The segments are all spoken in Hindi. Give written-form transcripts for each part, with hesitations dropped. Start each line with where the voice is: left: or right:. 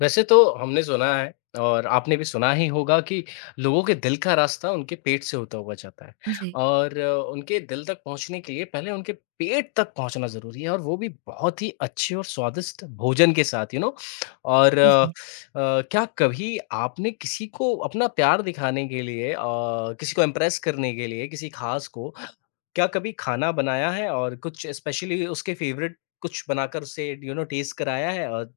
left: वैसे तो हमने सुना है और आपने भी सुना ही होगा कि लोगों के दिल का रास्ता उनके पेट से होता हुआ जाता है
right: जी,
left: और उनके दिल तक पहुंचने के लिए पहले उनके पेट तक पहुंचना ज़रूरी है और वो भी बहुत ही अच्छे और स्वादिष्ट भोजन के साथ यू नो। और अ, अ,
right: जी,
left: क्या कभी आपने किसी को अपना प्यार दिखाने के लिए किसी को इम्प्रेस करने के लिए किसी खास को क्या कभी खाना बनाया है और कुछ स्पेशली उसके फेवरेट कुछ बनाकर उसे यू नो टेस्ट कराया है? और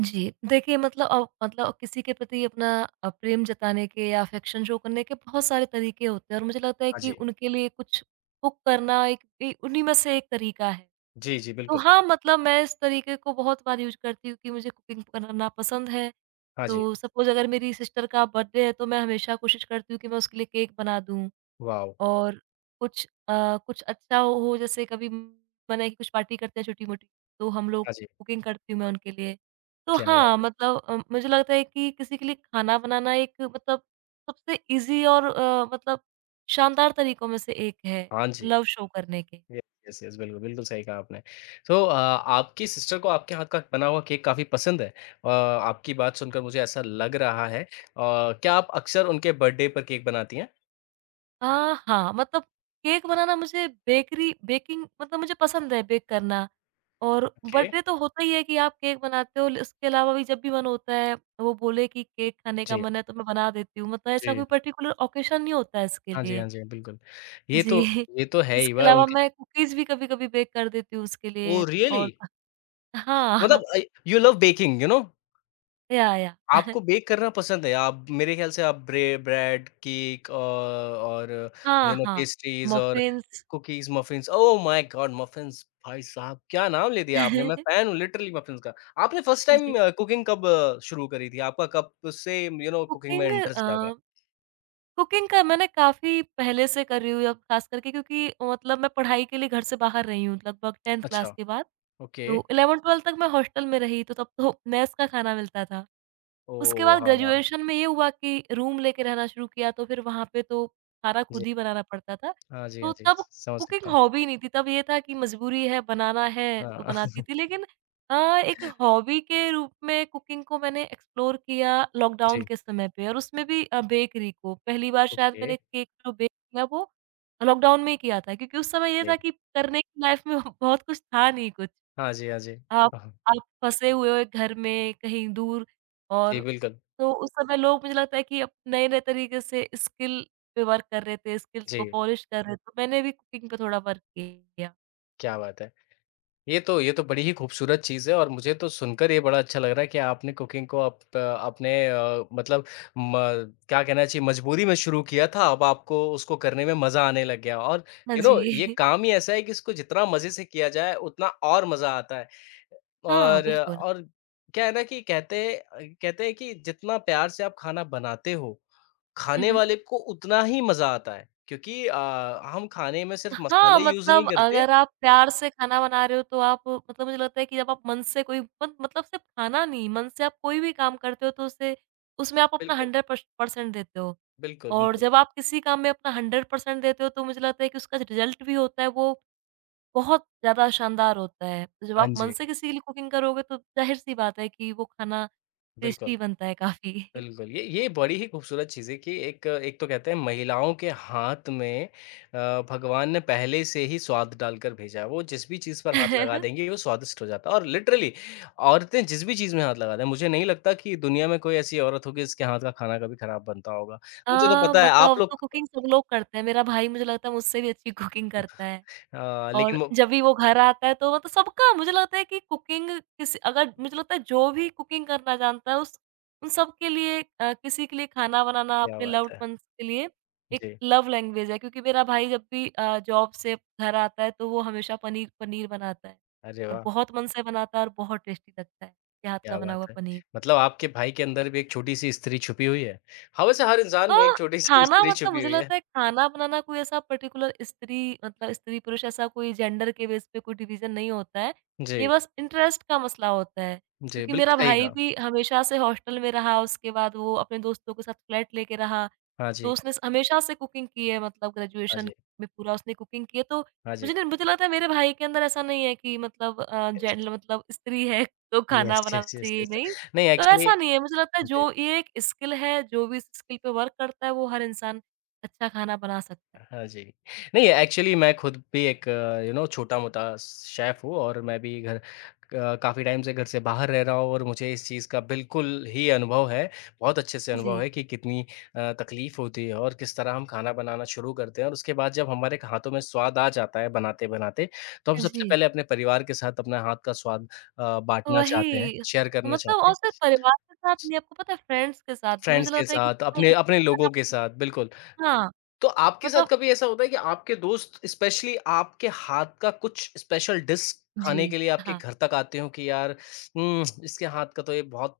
right: जी। देखिए मतलब किसी के प्रति अपना प्रेम जताने के या अफेक्शन शो करने के बहुत सारे तरीके होते हैं और मुझे लगता है
left: हाँ
right: कि
left: जी,
right: उनके लिए कुछ कुक करना एक ए उन्हीं में से एक तरीका है।
left: जी, जी,
right: तो
left: बिल्कुल।
right: हाँ, मतलब मैं इस तरीके को बहुत बार यूज़ करती हूँ कि मुझे कुकिंग करना पसंद है।
left: हाँ जी,
right: तो सपोज़ अगर मेरी सिस्टर का बर्थडे है तो मैं हमेशा कोशिश करती हूँ कि मैं उसके लिए केक बना दूँ।
left: वाओ!
right: और कुछ अच्छा हो जैसे कभी मन है कि कुछ पार्टी करते हैं छोटी-मोटी, तो हम लोग
left: हाँ जी,
right: कुकिंग करती हूँ मैं उनके लिए। तो
left: क्या
right: हाँ,
left: बात है!
right: मतलब मुझे लगता है कि किसी के लिए खाना बनाना एक मतलब सबसे ईज़ी और मतलब शानदार तरीकों में से एक है
left: हाँ जी,
right: लव शो करने के।
left: ये यस, यस, बिल्कुल, बिल्कुल सही कहा आपने। तो आपकी सिस्टर को आपके हाथ का बना हुआ केक काफ़ी पसंद है। आपकी बात सुनकर मुझे ऐसा लग रहा है। क्या आप अक्सर उनके बर्थडे पर केक बनाती हैं?
right: अ, हाँ, मतलब केक बनाना मुझे बेकरी बेकिंग मतलब मुझे पसंद है बेक करना। और
left: ओके,
right: बर्थडे तो होता ही है कि आप केक बनाते हो, ल इसके अलावा भी जब भी मन होता है, वो बोले कि केक खाने का
left: जी,
right: मन है तो मैं बना देती हूँ, मतलब ऐसा
left: जी।
right: कोई पर्टिकुलर ऑकेशन नहीं होता है इसके
left: हाँ जी,
right: लिए।
left: हाँ जी, बिल्कुल। ये तो
right: जी।
left: ये तो है ही,
right: इसके
left: वह
right: अलावा
left: उनका
right: मैं कुकीज़ भी कभी-कभी बेक कर देती हूँ उसके
left: ओह
right: लिए।
left: रियली?
right: और
left: मतलब
right: हाँ,
left: you love baking, you know?
right: Yeah, yeah.
left: आपको बेक करना पसंद है, आप मेरे ख़्याल से आप ब्रेड, केक और
right: हाँ,
left: यू नो
right: हाँ,
left: पेस्ट्रीज़ और
right: muffins.
left: Cookies, muffins oh my god! Muffins भाई साहब क्या नाम ले दिया आपने, मैं फ़ैन हूँ लिटरली मफ़िन्स का। आपने फर्स्ट टाइम
right: जी।
left: कुकिंग कब शुरू करी थी? आपका कब से यू नो कुकिंग में
right: कुकिंग
left: इंटरेस्ट
right: अ
left: जागा?
right: कुकिंग का मैं ना काफ़ी पहले से कर रही हूँ अब ख़ास करके क्योंकि मतलब मैं पढ़ाई के लिए घर से बाहर रही हूँ लगभग 10th
left: अच्छा,
right: क्लास के बाद।
left: ओके।
right: तो 11th-12th तक मैं हॉस्टल में रही तो तब तो मेस का खाना मिलता था। उसके
left: ओह!
right: बाद
left: हाँ, हाँ।
right: ग्रेजुएशन में ये हुआ कि रूम लेके रहना शुरू किया तो फिर वहाँ पे तो खाना
left: जी।
right: खुद ही बनाना पड़ता था।
left: हाँ जी, हाँ
right: तो
left: जी।
right: तब
left: समझ सकता
right: कुकिंग
left: हूँ।
right: हॉबी नहीं थी, तब ये था कि मजबूरी है, बनाना है तो
left: हाँ,
right: बनाती थी। लेकिन अ, एक हॉबी के रूप में कुकिंग को मैंने एक्सप्लोर किया लॉकडाउन
left: जी।
right: के समय पे और उसमें भी बेकरी को। पहली बार शायद
left: ओके,
right: मैंने केक जो बेक किया वो लॉकडाउन में ही किया था क्योंकि उस समय ये
left: जी।
right: था कि करने की लाइफ में बहुत कुछ था नहीं कुछ।
left: हाँ जी, हाँ जी।
right: आप
left: हाँ, हाँ।
right: आप फँसे हुए हो एक घर में कहीं दूर।
left: जी,
right: और
left: बिल्कुल।
right: तो उस समय लोग मुझे लगता है कि अप नए-नए तरीके से स्किल पे वर्क कर रहे थे, स्किल्स को
left: जी,
right: पॉलिश कर रहे थे। तो मैंने भी कुकिंग पे थोड़ा वर्क किया।
left: क्या बात है! ये तो बड़ी ही खूबसूरत चीज़ है और मुझे तो सुनकर ये बड़ा अच्छा लग रहा है कि आपने कुकिंग को आप अपने मतलब म क्या कहना चाहिए मजबूरी में शुरू किया था, अब आपको उसको करने में मज़ा आने लग गया और
right: हाँ
left: यू नो ये
right: जी।
left: काम ही ऐसा है कि इसको जितना मज़े से किया जाए उतना और मज़ा आता है।
right: हाँ,
left: और
right: बिल्कुल।
left: और क्या है ना कि कहते हैं कि जितना प्यार से आप खाना बनाते हो, खाने वाले को उतना ही मज़ा आता है क्योंकि हम खाने में सिर्फ
right: हाँ,
left: मसाले यूज़ नहीं
right: मतलब
left: करते।
right: अगर आप प्यार से खाना बना रहे हो तो आप मतलब मुझे लगता है कि जब आप मन से कोई मत मतलब सिर्फ़ खाना नहीं, मन से आप कोई भी काम करते हो तो उसे उसमें आप अपना
left: बिल्कुल,
right: 100 पर्स परसेंट देते हो।
left: बिल्कुल,
right: और
left: बिल्कुल।
right: जब आप किसी काम में अपना 100% देते हो तो मुझे लगता है कि उसका जो रिज़ल्ट भी होता है वो बहुत ज़्यादा शानदार होता है। तो जब
left: हाँ
right: आप मन
left: जी,
right: से किसी के लिए कुकिंग करोगे तो ज़ाहिर-सी बात है कि वो खाना
left: बिल्कुल,
right: टेस्टी बनता है काफ़ी।
left: बिल्कुल। ये बड़ी ही खूबसूरत चीज़ है कि एक एक तो कहते हैं महिलाओं के हाथ में भगवान ने पहले से ही स्वाद डालकर भेजा है। वो जिस भी चीज़
right: अ,
left: पर हाथ लगा देंगी वो स्वादिष्ट हो जाता है और लिटरली औरतें जिस भी चीज़ में हाथ लगा दें, मुझे नहीं लगता कि दुनिया में कोई ऐसी औरत होगी जिसके हाथ का खाना कभी खराब बनता होगा। मुझे तो पता है आप
right: मतलब अब
left: लोग
right: तो कुकिंग सब लोग करते हैं। मेरा भाई मुझे लगता है मुझसे भी अच्छी कुकिंग करता है।
left: लेकिन
right: और
left: वो
right: जब भी वो घर आता है तो मतलब सबका मुझे लगता है कि कुकिंग किसी अगर मुझे लगता है जो भी कुकिंग करना जानता है उस उन सब के लिए किसी के लिए खाना बनाना
left: क्या
right: अपने
left: बात
right: लव्ड
left: है!
right: वंस के लिए एक
left: जी,
right: लव लैंग्वेज है क्योंकि मेरा भाई जब भी जॉब से घर आता है तो वो हमेशा पनीर पनीर बनाता है
left: अरे
right: और
left: वाह!
right: बहुत मन से बनाता है और बहुत टेस्टी लगता है उसके हाथ का
left: क्या
right: बना
left: बात
right: हुआ
left: है!
right: पनीर।
left: मतलब आपके भाई के अंदर भी एक छोटी-सी स्त्री छुपी हुई है। हमें से हर
right: अ,
left: इंसान में एक छोटी-सी
right: खाना
left: स्त्री
right: मतलब
left: छुपी
right: मुझे
left: हुई है।
right: लगता है खाना बनाना कोई ऐसा पर्टिकुलर स्त्री मतलब स्त्री-पुरुष ऐसा कोई जेंडर के बेस पे कोई डिवीज़न नहीं होता है। ये
left: जी,
right: बस इंटरेस्ट का मसला होता है।
left: जी,
right: क्योंकि
left: बिल्कुल
right: मेरा
left: सही
right: भाई
left: कहा।
right: भी हमेशा से हॉस्टल में रहा, उसके बाद वो अपने दोस्तों के साथ फ्लैट लेके रहा।
left: हाँ
right: तो
left: जी,
right: उसने स हमेशा से कुकिंग की है मतलब
left: हाँ
right: ग्रेजुएशन
left: जी,
right: में पूरा उसने कुकिंग की है। तो
left: हाँ जी।
right: मुझे नहीं मुझे लगता है मेरे भाई के अंदर ऐसा नहीं है कि मतलब अ, जेंड मतलब स्त्री है तो
left: यस,
right: खाना
left: यस,
right: बनाना
left: यस, यस,
right: चाहिए नहीं।
left: यस। नहीं
right: तो
left: एक्चुअली
right: ऐसा नहीं है, मुझे लगता है
left: जी।
right: जो ये एक स्किल है, जो भी इस स्किल पे वर्क करता है वो हर इंसान अच्छा खाना बना सकता है।
left: हाँ जी। नहीं एक्चुअली मैं खुद भी एक यू नो छोटा-मोटा शेफ़ हूँ और मैं भी घर क काफ़ी टाइम से घर से बाहर रह रहा हूँ और मुझे इस चीज़ का बिल्कुल ही अनुभव है। बहुत अच्छे से अनुभव
right: जी।
left: है कि कितनी तकलीफ़ होती है और किस तरह हम खाना बनाना शुरू करते हैं और उसके बाद जब हमारे हाथों में स्वाद आ जाता है बनाते-बनाते, तो हम सबसे
right: जी।
left: पहले अपने परिवार के साथ अपना हाथ का स्वाद बाँटना चाहते हैं,
right: वही,
left: शेयर करना
right: मतलब
left: चाहते
right: और
left: हैं।
right: सिर्फ परिवार के साथ नहीं, आपको पता है फ्रेंड्स के साथ भी
left: फ्रेंड्स
right: मुझे
left: के
right: लगता है कि
left: साथ, अपने
right: जब
left: अपने
right: मैं
left: लोगों
right: खाना
left: के साथ, बिल्कुल।
right: हाँ,
left: तो आपके साथ
right: मतलब
left: कभी ऐसा होता है कि आपके दोस्त स्पेशली आपके हाथ का कुछ स्पेशल डिश
right: जी।
left: खाने के लिए आपके
right: हाँ।
left: घर तक आते हो कि यार इसके हाथ का तो ये बहुत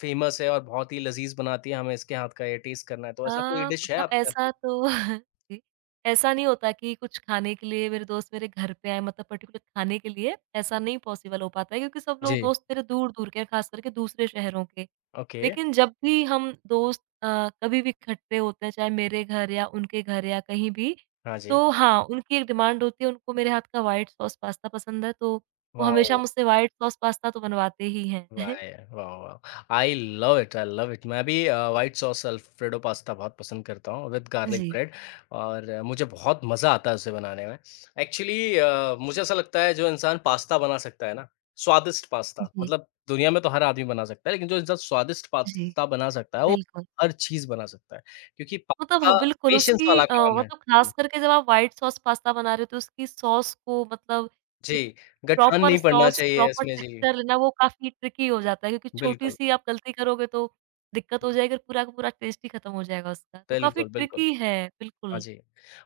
left: फेमस है और बहुत ही लज़ीज़ बनाती है, हमें इसके हाथ का ये टेस्ट करना है। तो ऐसा कोई डिश है
right: मतलब
left: आपके हाथ
right: ऐसा
left: की?
right: तो जी, ऐसा नहीं होता कि कुछ खाने के लिए मेरे दोस्त मेरे घर पे आएँ मतलब पर्टिकुलर खाने के लिए, ऐसा नहीं पॉसिबल हो पाता है क्योंकि सब लोग
left: जी,
right: दोस्त मेरे दूर-दूर के हैं, खास करके दूसरे शहरों के।
left: ओके।
right: लेकिन जब भी हम दोस्त कभी भी इकट्ठे होते हैं, चाहे मेरे घर या उनके घर या कहीं भी,
left: हाँ जी।
right: तो हाँ, उनकी एक डिमांड होती है, उनको मेरे हाथ का व्हाइट सॉस पास्ता पसंद है, तो वो हमेशा
left: वाओ!
right: मुझसे व्हाइट सॉस पास्ता तो बनवाते ही हैं।
left: वाह यार! वाह, वाह! I love it, I love it. मैं भी व्हाइट सॉस अल्फ्रेडो पास्ता बहुत पसंद करता हूँ विद गार्लिक
right: जी,
left: ब्रेड और मुझे बहुत मज़ा आता है उसे बनाने में। एक्चुअली मुझे ऐसा लगता है जो इंसान पास्ता बना सकता है ना, स्वादिष्ट पास्ता
right: जी,
left: मतलब दुनिया में तो हर आदमी बना सकता है, लेकिन जो इंसान स्वादिष्ट
right: जी,
left: पास्ता बना सकता है, वो
right: बिल्कुल।
left: हर चीज़ बना सकता है क्योंकि
right: मतलब
left: पास्ता
right: हाँ, बिल्कुल
left: पेशेंस
right: उसकी
left: वाला काम है।
right: मतलब
left: जी,
right: ख़ास करके जब आप व्हाइट सॉस पास्ता बना रहे हो तो उसकी सॉस को मतलब
left: जी,
right: एक
left: गठान
right: प्रॉपर
left: नहीं पड़ना
right: सॉस,
left: चाहिए
right: प्रॉपर
left: इसमें जी,
right: टेक्सचर लेना वो काफ़ी ट्रिकी हो जाता है क्योंकि
left: बिल्कुल।
right: छोटी-सी आप गलती करोगे तो दिक्कत हो जाएगी और पूरा का पूरा टेस्ट ही ख़त्म हो जाएगा उसका। तो काफ़ी
left: बिल्कुल, बिल्कुल।
right: ट्रिकी है,
left: हाँ
right: बिल्कुल।
left: जी,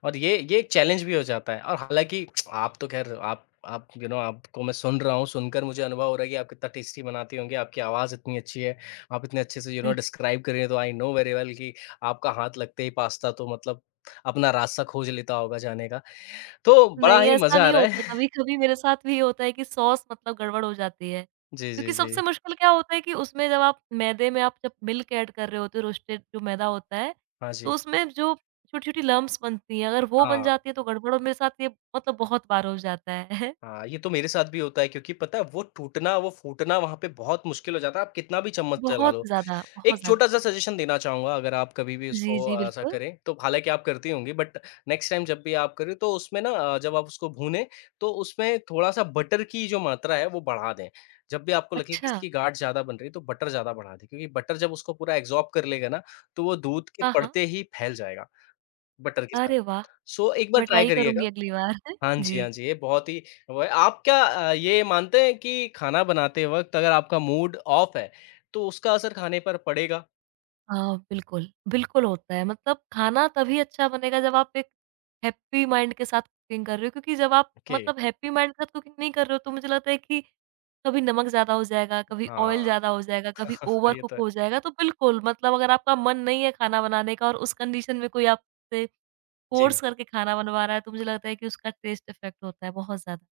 left: और ये एक चैलेंज भी हो जाता है और हालाँकि आप तो ख़ैर आप यू नो आपको मैं सुन रहा हूँ, सुनकर मुझे अनुभव हो रहा है कि आप कितना टेस्टी बनाती होंगी, आपकी आवाज़ इतनी अच्छी है, आप इतने अच्छे से यू नो डिस्क्राइब कर रही हैं, तो आई नो वेरी वेल कि आपका हाथ लगते ही पास्ता तो मतलब अपना रास्ता खोज लेता होगा जाने का, तो बड़ा
right: नहीं,
left: ही
right: ऐसा
left: मज़ा आ
right: नहीं
left: रहा
right: होता है,
left: है।
right: कभी-कभी मेरे साथ भी ये होता है कि सॉस मतलब गड़बड़ हो जाती है।
left: जी, जी,
right: क्योंकि
left: जी।
right: सबसे मुश्किल क्या होता है कि उसमें जब आप मैदे में आप जब मिल्क ऐड कर रहे होते हो, रोस्टेड जो मैदा होता है,
left: हाँ
right: तो
left: जी,
right: उसमें जो छोटी-छोटी लम्प्स बनती हैं, अगर वो बन
left: हाँ।
right: जाती है तो गड़बड़ और मेरे साथ ये मतलब बहुत बार हो जाता है।
left: हाँ, ये तो मेरे साथ भी होता है क्योंकि पता है वो टूटना, वो फूटना वहाँ पे बहुत मुश्किल हो जाता है, आप कितना भी चम्मच चला
right: बहुत
left: लो।
right: ज़्यादा, बहुत
left: एक
right: ज़्यादा।
left: छोटा-सा सजेशन देना चाहूँगा अगर आप कभी भी
right: जी,
left: उसको
right: जी,
left: ऐसा
right: बिल्कुल।
left: करें, तो हालाँकि आप करती होंगी बट नेक्स्ट टाइम जब भी आप करें तो उसमें ना जब आप उसको भूनें, तो उसमें थोड़ा-सा बटर की जो मात्रा है वो बढ़ा दें। जब भी आपको लगे कि
right: अच्छा!
left: इसकी गाढ़ ज़्यादा बन रही है, तो बटर ज़्यादा बढ़ा दें क्योंकि बटर जब उसको पूरा एब्ज़ॉर्ब कर लेगा ना, तो वो दूध के
right: हाँ, हाँ।
left: पड़ते ही फैल जाएगा बटर के साथ।
right: अरे वाह!
left: सो एक बार
right: मैं
left: ट्राई
right: ट्राई करूँगी
left: करिएगा।
right: अगली बार।
left: हाँ जी,
right: जी।
left: हाँ जी, ये बहुत ही वो है। आप क्या ये मानते हैं कि खाना बनाते वक़्त अगर आपका मूड ऑफ है, तो उसका असर खाने पर पड़ेगा?
right: हाँ, बिल्कुल, बिल्कुल होता है। मतलब खाना तभी अच्छा बनेगा जब आप एक हैप्पी माइंड के साथ कुकिंग कर रहे हो क्योंकि जब आप
left: ओके,
right: मतलब हैप्पी माइंड के साथ कुकिंग नहीं कर रहे हो तो मुझे लगता है कि कभी नमक ज़्यादा हो जाएगा, कभी ऑयल
left: हाँ,
right: ज़्यादा हो जाएगा, कभी
left: तो
right: ओवर
left: ये
right: कुक
left: तो है।
right: हो जाएगा। तो बिल्कुल मतलब अगर आपका मन नहीं है खाना बनाने का और उस कंडीशन में कोई आपसे
left: जी।
right: फ़ोर्स करके खाना बनवा रहा है तो मुझे लगता है कि उसका टेस्ट इफ़ेक्ट होता है बहुत ज़्यादा।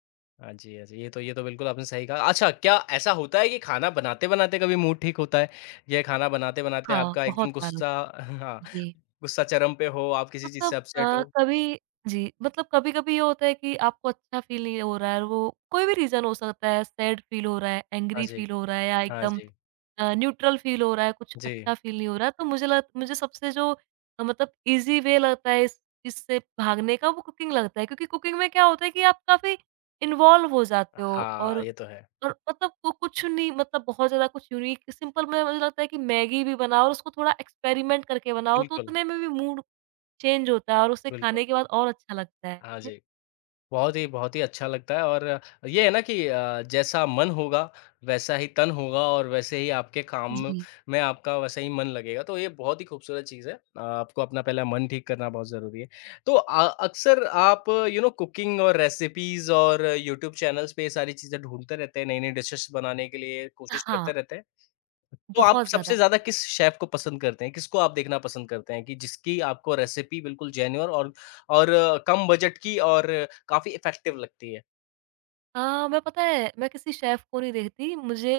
left: हाँ जी, हाँ जी, ये तो बिल्कुल आपने सही कहा। अच्छा, क्या ऐसा होता है कि खाना बनाते-बनाते कभी मूड ठीक होता है? या खाना बनाते-बनाते
right: हाँ,
left: आपका
right: बहुत
left: एकदम
right: बार होता
left: गुस्सा हाँ,
right: है। जी।
left: गुस्सा चरम पे हो, आप किसी चीज़ से
right: मतलब
left: अपसेट हो?
right: कभी जी, मतलब कभी-कभी ये होता है कि आपको अच्छा फ़ील नहीं हो रहा है और वो कोई भी रीज़न हो सकता है, सैड फ़ील हो रहा है,
left: हाँ
right: एंग्री
left: जी,
right: फ़ील हो रहा है या
left: हाँ
right: एकदम
left: जी,
right: न्यूट्रल फ़ील हो रहा है, कुछ
left: जी।
right: अच्छा फ़ील नहीं हो रहा है। तो मुझे सबसे जो मतलब ईज़ी वे लगता है इस इससे भागने का वो कुकिंग लगता है क्योंकि कुकिंग में क्या होता है कि आप काफ़ी इन्वॉल्व हो जाते हो
left: हाँ,
right: और
left: ये तो है।
right: और मतलब वो कुछ नहीं मतलब बहुत ज़्यादा कुछ यूनिक सिंपल में मुझे लगता है कि मैगी भी बनाओ और उसको थोड़ा एक्सपेरिमेंट करके बनाओ, तो
left: बिल्कुल,
right: उतने में भी मूड चेंज होता है और उसे खाने
left: बिल्कुल।
right: के बाद और अच्छा लगता
left: हाँ
right: है।
left: जी। बहुत ही अच्छा लगता है और ये है ना कि जैसा मन होगा, वैसा ही तन होगा और वैसे ही आपके काम
right: जी।
left: में आपका वैसा ही मन लगेगा, तो ये बहुत ही खूबसूरत चीज़ है। आपको अपना पहला मन ठीक करना बहुत ज़रूरी है। तो अक्सर आप यू नो कुकिंग और रेसिपीज़ और यूट्यूब चैनल्स पे ये सारी चीज़ें ढूँढते रहते हैं, नई-नई डिशेज़ बनाने के लिए कोशिश
right: हाँ,
left: करते रहते हैं? तो आप
right: बहुत
left: सबसे
right: ज़्यादा।
left: ज़्यादा किस शेफ़ को पसंद करते हैं? किसको आप देखना पसंद करते हैं कि जिसकी आपको रेसिपी बिल्कुल जेन्युइन और कम बजट की और काफ़ी इफ़ेक्टिव लगती है?
right: मैं पता है मैं किसी शेफ़ को नहीं देखती, मुझे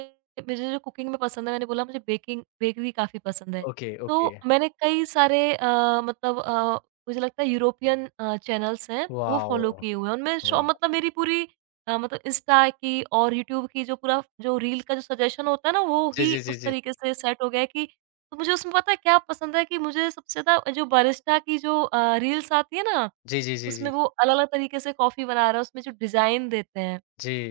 right: मुझे जो कुकिंग में पसंद है मैंने बोला मुझे बेकिंग बेकरी काफ़ी पसंद है।
left: ओके,
right: तो
left: ओके।
right: मैंने कई सारे मतलब मुझे लगता है यूरोपियन चैनल्स हैं, तो वो
left: वॉव!
right: फ़ॉलो किए हुए हैं। उनमें शो
left: वाह!
right: मतलब मेरी पूरी मतलब इंस्टा की और यूट्यूब की जो पूरा जो रील का जो सजेशन होता है ना, वो
left: जी,
right: ही
left: जी, जी,
right: उस
left: जी।
right: तरीके से सेट हो गया है कि तो मुझे उसमें पता है क्या पसंद है कि मुझे सबसे ज़्यादा जो बारिस्टा की जो रील्स आती है ना
left: जी, जी, जी, जी।
right: उसमें वो अलग-अलग तरीके से कॉफ़ी बना रहा है, उसमें जो डिज़ाइन देते हैं,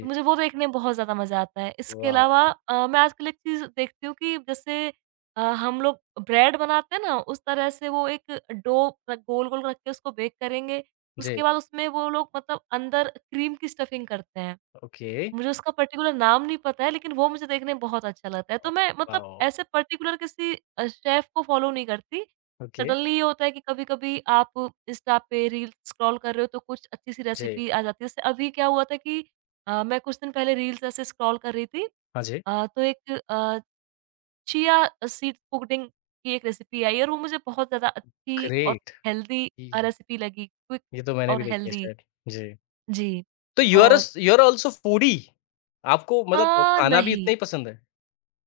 right: तो मुझे वो देखने में बहुत ज़्यादा मज़ा आता है। इसके
left: वॉव!
right: अलावा मैं आजकल एक चीज़ देखती हूँ कि जैसे हम लोग ब्रेड बनाते हैं ना, उस तरह से वो एक डो र गोल-गोल रख के उसको बेक करेंगे,
left: जी,
right: उसके बाद उसमें वो लोग मतलब अंदर क्रीम की स्टफिंग करते हैं।
left: ओके।
right: मुझे उसका पर्टिकुलर नाम नहीं पता है, लेकिन वो मुझे देखने में बहुत अच्छा लगता है।
left: अ,
right: तो मैं मतलब
left: वॉव!
right: ऐसे पर्टिकुलर किसी शेफ़ को फ़ॉलो नहीं करती।
left: ओके,
right: सडनली ये होता है कि कभी-कभी आप इंस्टा पे रील्स स्क्रॉल कर रहे हो, तो कुछ अच्छी-सी
left: जी।
right: रेसिपी आ जाती है। जैसे अभी क्या हुआ था कि मैं कुछ दिन पहले रील्स ऐसे स्क्रॉल कर रही थी
left: हाँ जी।
right: तो एक चिया सीड पुडिंग की एक रेसिपी आई और वो मुझे बहुत ज़्यादा अच्छी और
left: ग्रेट!
right: हेल्दी
left: ई
right: रेसिपी लगी, क्विक
left: ये तो मैंने
right: और
left: भी देखी है
right: हेल्दी।
left: शायद। जी।
right: जी।
left: तो यू आर अ
right: और
left: स यू आर आल्सो फूडी? आपको
right: अ,
left: मतलब खाना भी उतना
right: नहीं।
left: ही पसंद है?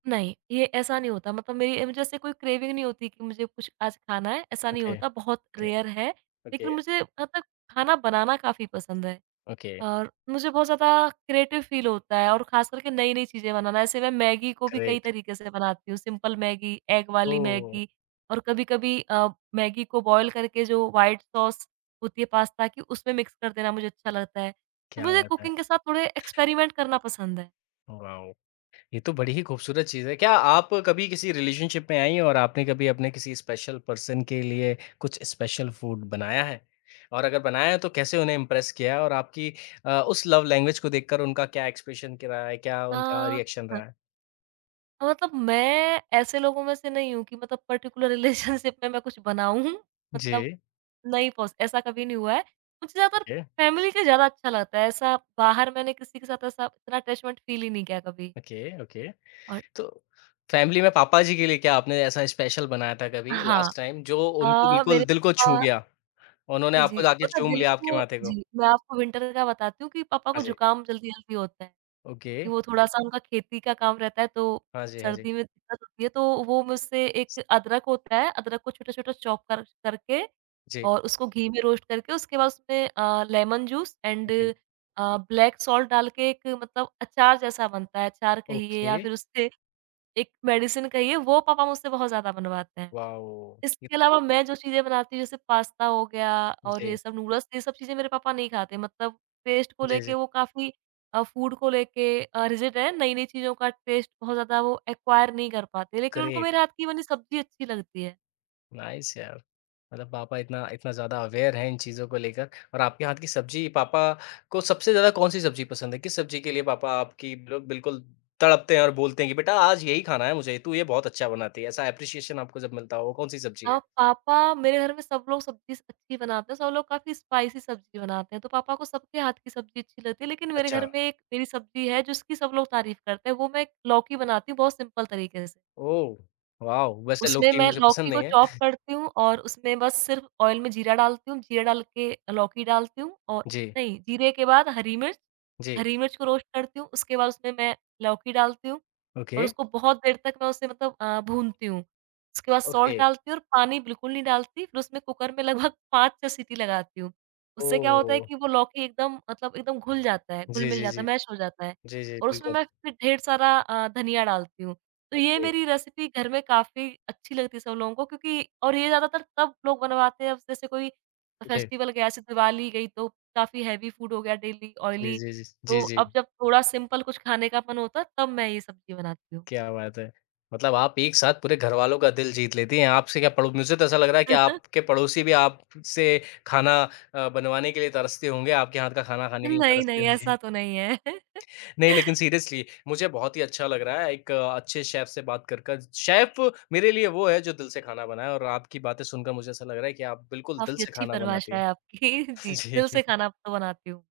right: नहीं, ये ऐसा नहीं होता मतलब मेरी मुझे ऐसे कोई क्रेविंग नहीं होती कि मुझे कुछ आज खाना है, ऐसा नहीं
left: ओके,
right: होता बहुत
left: ओके,
right: रेयर है। लेकिन
left: ओके,
right: मुझे मतलब खाना बनाना काफ़ी पसंद है
left: ओके।
right: और मुझे बहुत ज़्यादा क्रिएटिव फ़ील होता है और ख़ास करके नई-नई चीज़ें बनाना ऐसे मैं मैगी को भी कई
left: ग्रेट।
right: तरीके से बनाती हूँ, सिंपल मैगी, एग वाली
left: ओह!
right: मैगी और कभी-कभी मैगी को बॉयल करके जो व्हाइट सॉस होती है पास्ता की उसमें मिक्स कर देना मुझे अच्छा लगता है। तो
left: क्या
right: मुझे
left: बात है।
right: कुकिंग के साथ थोड़े एक्सपेरिमेंट करना पसंद है।
left: वॉव! ये तो बड़ी ही खूबसूरत चीज़ है। क्या आप कभी किसी रिलेशनशिप में आईं और आपने कभी अपने किसी स्पेशल पर्सन के लिए कुछ स्पेशल फूड बनाया है? और अगर बनाया है तो कैसे उन्हें इम्प्रेस किया है और आपकी उस लव लैंग्वेज को देखकर उनका क्या एक्सप्रेशन क रहा है, क्या उनका रिएक्शन
right: अ
left: रहा है?
right: मतलब मैं ऐसे लोगों में से नहीं हूँ कि मतलब पर्टिकुलर रिलेशनशिप में मैं कुछ बनाऊँ
left: जी।
right: मतलब नहीं पॉस ऐसा कभी नहीं हुआ है। मुझे ज़्यादातर
left: ओके,
right: फैमिली के ज़्यादा अच्छा लगता है, ऐसा बाहर मैंने किसी के साथ ऐसा इतना अटैचमेंट फ़ील ही नहीं किया कभी।
left: Okay, okay.
right: और
left: तो फैमिली में पापा जी के लिए क्या आपने ऐसा स्पेशल बनाया था कभी
right: हाँ,
left: लास्ट टाइम जो उनको बिल्कुल
right: मेरे
left: दिल को छू
right: पापा
left: गया? उन्होंने
right: जी,
left: आपको जाके
right: पता है
left: चूम
right: दिल
left: लिया आपके
right: को
left: माथे को?
right: जी, मैं आपको विंटर का बताती हूँ कि पापा
left: हाँ
right: को
left: जी।
right: जुकाम जल्दी-जल्दी होता है।
left: ओके,
right: कि वो थोड़ा-सा उनका खेती का काम रहता है तो
left: हाँ जी, हाँ जी।
right: सर्दी में दिक्कत होती है, तो वो मुझसे एक अदरक होता है, अदरक को छोटा-छोटा चॉप कर करके
left: जी,
right: और उसको घी में रोस्ट करके उसके बाद उसमें लेमन जूस एंड
left: जी,
right: ब्लैक सॉल्ट डाल के एक मतलब अचार जैसा बनता है, अचार कहिए
left: ओके,
right: या फिर उससे एक मेडिसिन कहिए, वो पापा मुझसे बहुत ज़्यादा बनवाते हैं।
left: वॉव! इत
right: इसके अलावा मैं जो चीज़ें बनाती हूँ जैसे पास्ता हो गया और ये
left: जी,
right: सब नूडल्स ये सब चीज़ें मेरे पापा नहीं खाते मतलब टेस्ट को
left: जी, जी,
right: लेके वो काफ़ी फूड को लेके रिजिड हैं, नई-नई चीज़ों का टेस्ट बहुत ज़्यादा वो एक्वायर नहीं कर पाते, लेकिन उनको
left: ग्रेट,
right: मेरे हाथ की बनी सब्ज़ी अच्छी लगती है।
left: नाइस यार। मतलब पापा इतना इतना ज़्यादा अवेयर हैं इन चीज़ों को लेकर और आपके हाथ की सब्ज़ी पापा को सबसे ज़्यादा कौन-सी सब्ज़ी पसंद है? किस सब्ज़ी के लिए पापा आपकी लोग बिल्कुल तड़पते हैं और बोलते हैं कि बेटा आज यही खाना है मुझे, तू ये बहुत अच्छा बनाती है। ऐसा एप्रिसिएशन आपको जब मिलता हो, वो कौन-सी सब्ज़ी है?
right: हाँ, पापा मेरे घर में सब लोग सब्ज़ी स अच्छी बनाते हैं, सब लोग काफ़ी स्पाइसी सब्ज़ी बनाते हैं, तो पापा को सबके हाथ की सब्ज़ी अच्छी लगती है, लेकिन मेरे
left: अच्छा,
right: घर में एक मेरी सब्ज़ी है जिसकी सब लोग तारीफ़ करते हैं, वो मैं लौकी बनाती हूँ बहुत सिंपल तरीके से।
left: ओह! वॉव! वैसे
right: उसमें
left: लौकी
right: मैं
left: मुझे पसंद
right: लौकी
left: नहीं
right: को
left: है।
right: चॉप करती हूँ और उसमें बस सिर्फ़ ऑयल में जीरा डालती हूँ, जीरा डाल के लौकी डालती हूँ और
left: जी,
right: नहीं, जीरे के बाद
left: जी,
right: हरी मिर्च को रोस्ट करती हूँ, उसके बाद उसमें मैं लौकी डालती हूँ
left: ओके,
right: और उसको बहुत देर तक मैं उसे मतलब भूनती हूँ। उसके बाद सॉल्ट
left: ओके,
right: डालती हूँ और पानी बिल्कुल नहीं डालती, फिर उसमें कुकर में लगभग 5-6 सीटी लगाती हूँ। उससे क्या होता
left: ओह!
right: है कि वो लौकी एकदम मतलब एकदम घुल जाता है,
left: जी,
right: घुल-मिल
left: जी,
right: जाता
left: जी।
right: है, मैश हो जाता है
left: जी, जी,
right: और उसमें
left: बिल्कुल।
right: मैं फिर ढेर सारा धनिया डालती हूँ। तो ये मेरी रेसिपी घर में काफ़ी अच्छी लगती है सब लोगों को क्योंकि और ये ज़्यादातर तब लोग बनवाते हैं अब जैसे कोई
left: जी,
right: फेस्टिवल गया, जैसे दिवाली गई तो काफ़ी हेवी फूड हो गया डेली
left: जी,
right: ऑयली,
left: जी, जी, जी, जी,
right: तो
left: जी,
right: अब जब थोड़ा सिंपल कुछ खाने का मन होता है, तब मैं ये सब्ज़ी बनाती हूँ।
left: क्या बात है! मतलब आप एक साथ पूरे घरवालों का दिल जीत लेती हैं, आपसे क्या पड़ो मुझे तो ऐसा लग रहा है कि आपके पड़ोसी भी आपसे खाना बनवाने के लिए तरसते होंगे, आपके हाथ का खाना खाने के लिए
right: नहीं,
left: तरसते
right: नहीं,
left: होंगे।
right: ऐसा तो नहीं है।
left: नहीं, लेकिन सीरियसली मुझे बहुत ही अच्छा लग रहा है एक अच्छे शेफ़ से बात कर कर। शेफ़ मेरे लिए वो है जो दिल से खाना बनाए और आपकी बातें सुनकर मुझे ऐसा लग रहा है कि आप बिल्कुल दिल
right: काफ़ी
left: से
right: अच्छी
left: खाना बनाती
right: परिभाषा
left: हैं।
right: है आपकी। जी,
left: जी।
right: दिल से खाना तो बनाती हूँ।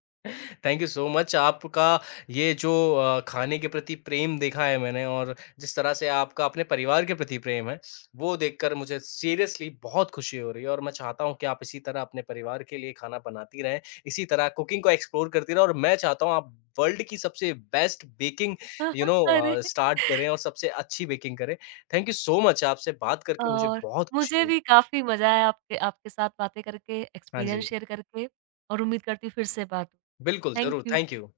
left: थैंक यू सो मच आपका ये जो खाने के प्रति प्रेम देखा है मैंने और जिस तरह से आपका अपने परिवार के प्रति प्रेम है, वो देखकर मुझे सीरियसली बहुत खुशी हो रही है और मैं चाहता हूँ कि आप इसी तरह अपने परिवार के लिए खाना बनाती रहें, इसी तरह कुकिंग को एक्सप्लोर करती रहें और मैं चाहता हूँ आप वर्ल्ड की सबसे बेस्ट बेकिंग यू नो
right: अरे!
left: स्टार्ट करें और सबसे अच्छी बेकिंग करें। थैंक यू सो मच आपसे बात करके मुझे
right: और
left: बहुत खुशी
right: मुझे
left: हुई।
right: भी काफ़ी मज़ा आया आपके आपके साथ बातें करके,
left: हाँ
right: एक्सपीरियंस
left: जी,
right: शेयर करके और उम्मीद करती हूँ फिर से बात हो।
left: बिल्कुल
right: थैंक
left: ज़रूर,
right: यू।
left: Thank you.